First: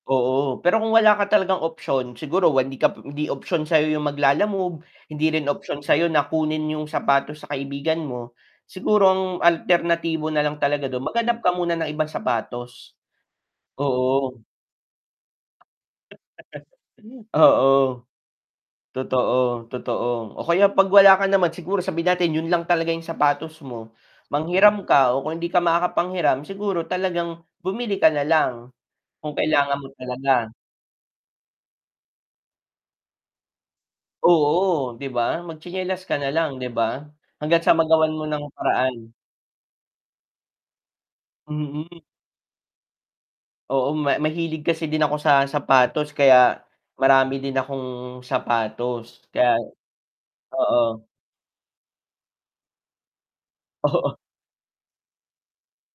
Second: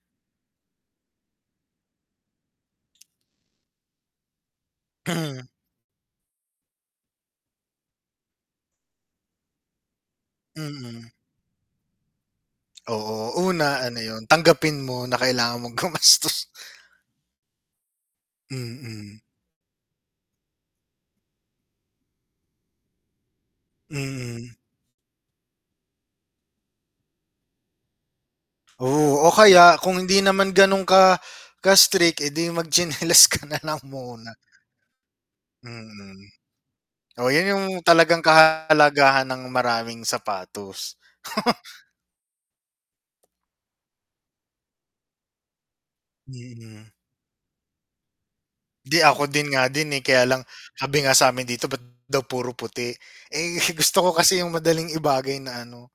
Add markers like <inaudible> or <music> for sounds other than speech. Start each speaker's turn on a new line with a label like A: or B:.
A: Oo, pero kung wala ka talagang option, siguro hindi ka hindi option sa'yo yung mag-Lalamove. Hindi rin
B: Mm.
A: option sa'yo na kunin yung sapatos sa kaibigan mo. Siguro ang alternatibo nalang talaga dun
B: Mm.
A: maghanap ka muna ng ibang sapatos.
B: Oo, una ano yun,
A: Oo.
B: tanggapin mo na kailangan mong
A: <laughs>
B: gumastos.
A: Oo.
B: Mm.
A: Totoo, totoo o kaya 'pag wala ka naman siguro sabihin natin yun lang talaga yung sapatos mo,
B: Mm.
A: manghiram ka o kung hindi ka makakapanghiram siguro talagang bumili ka nalang.
B: Oo, o
A: Kung
B: kaya
A: kailangan mo
B: kung hindi
A: talaga.
B: naman ganun ka, ka-strict, eh di magtsinelas ka nalang muna.
A: Oo, 'di ba. Magtsinelas ka
B: Mm.
A: nalang, 'di ba?
B: O yun
A: Hangga't
B: yung
A: sa magawan
B: talagang
A: mo ng paraan.
B: kahalagahan ng maraming sapatos. <laughs>
A: Mm. Oo, ma mahilig kasi din ako sa sapatos, kaya
B: Mm.
A: marami din akong
B: Di
A: sapatos.
B: ako
A: Kaya
B: din nga din eh. Kaya lang,
A: oo.
B: sabi nga sa amin dito ba't daw puro puti. Eh gusto ko
A: Oo.
B: kasi yung madaling ibagay na ano.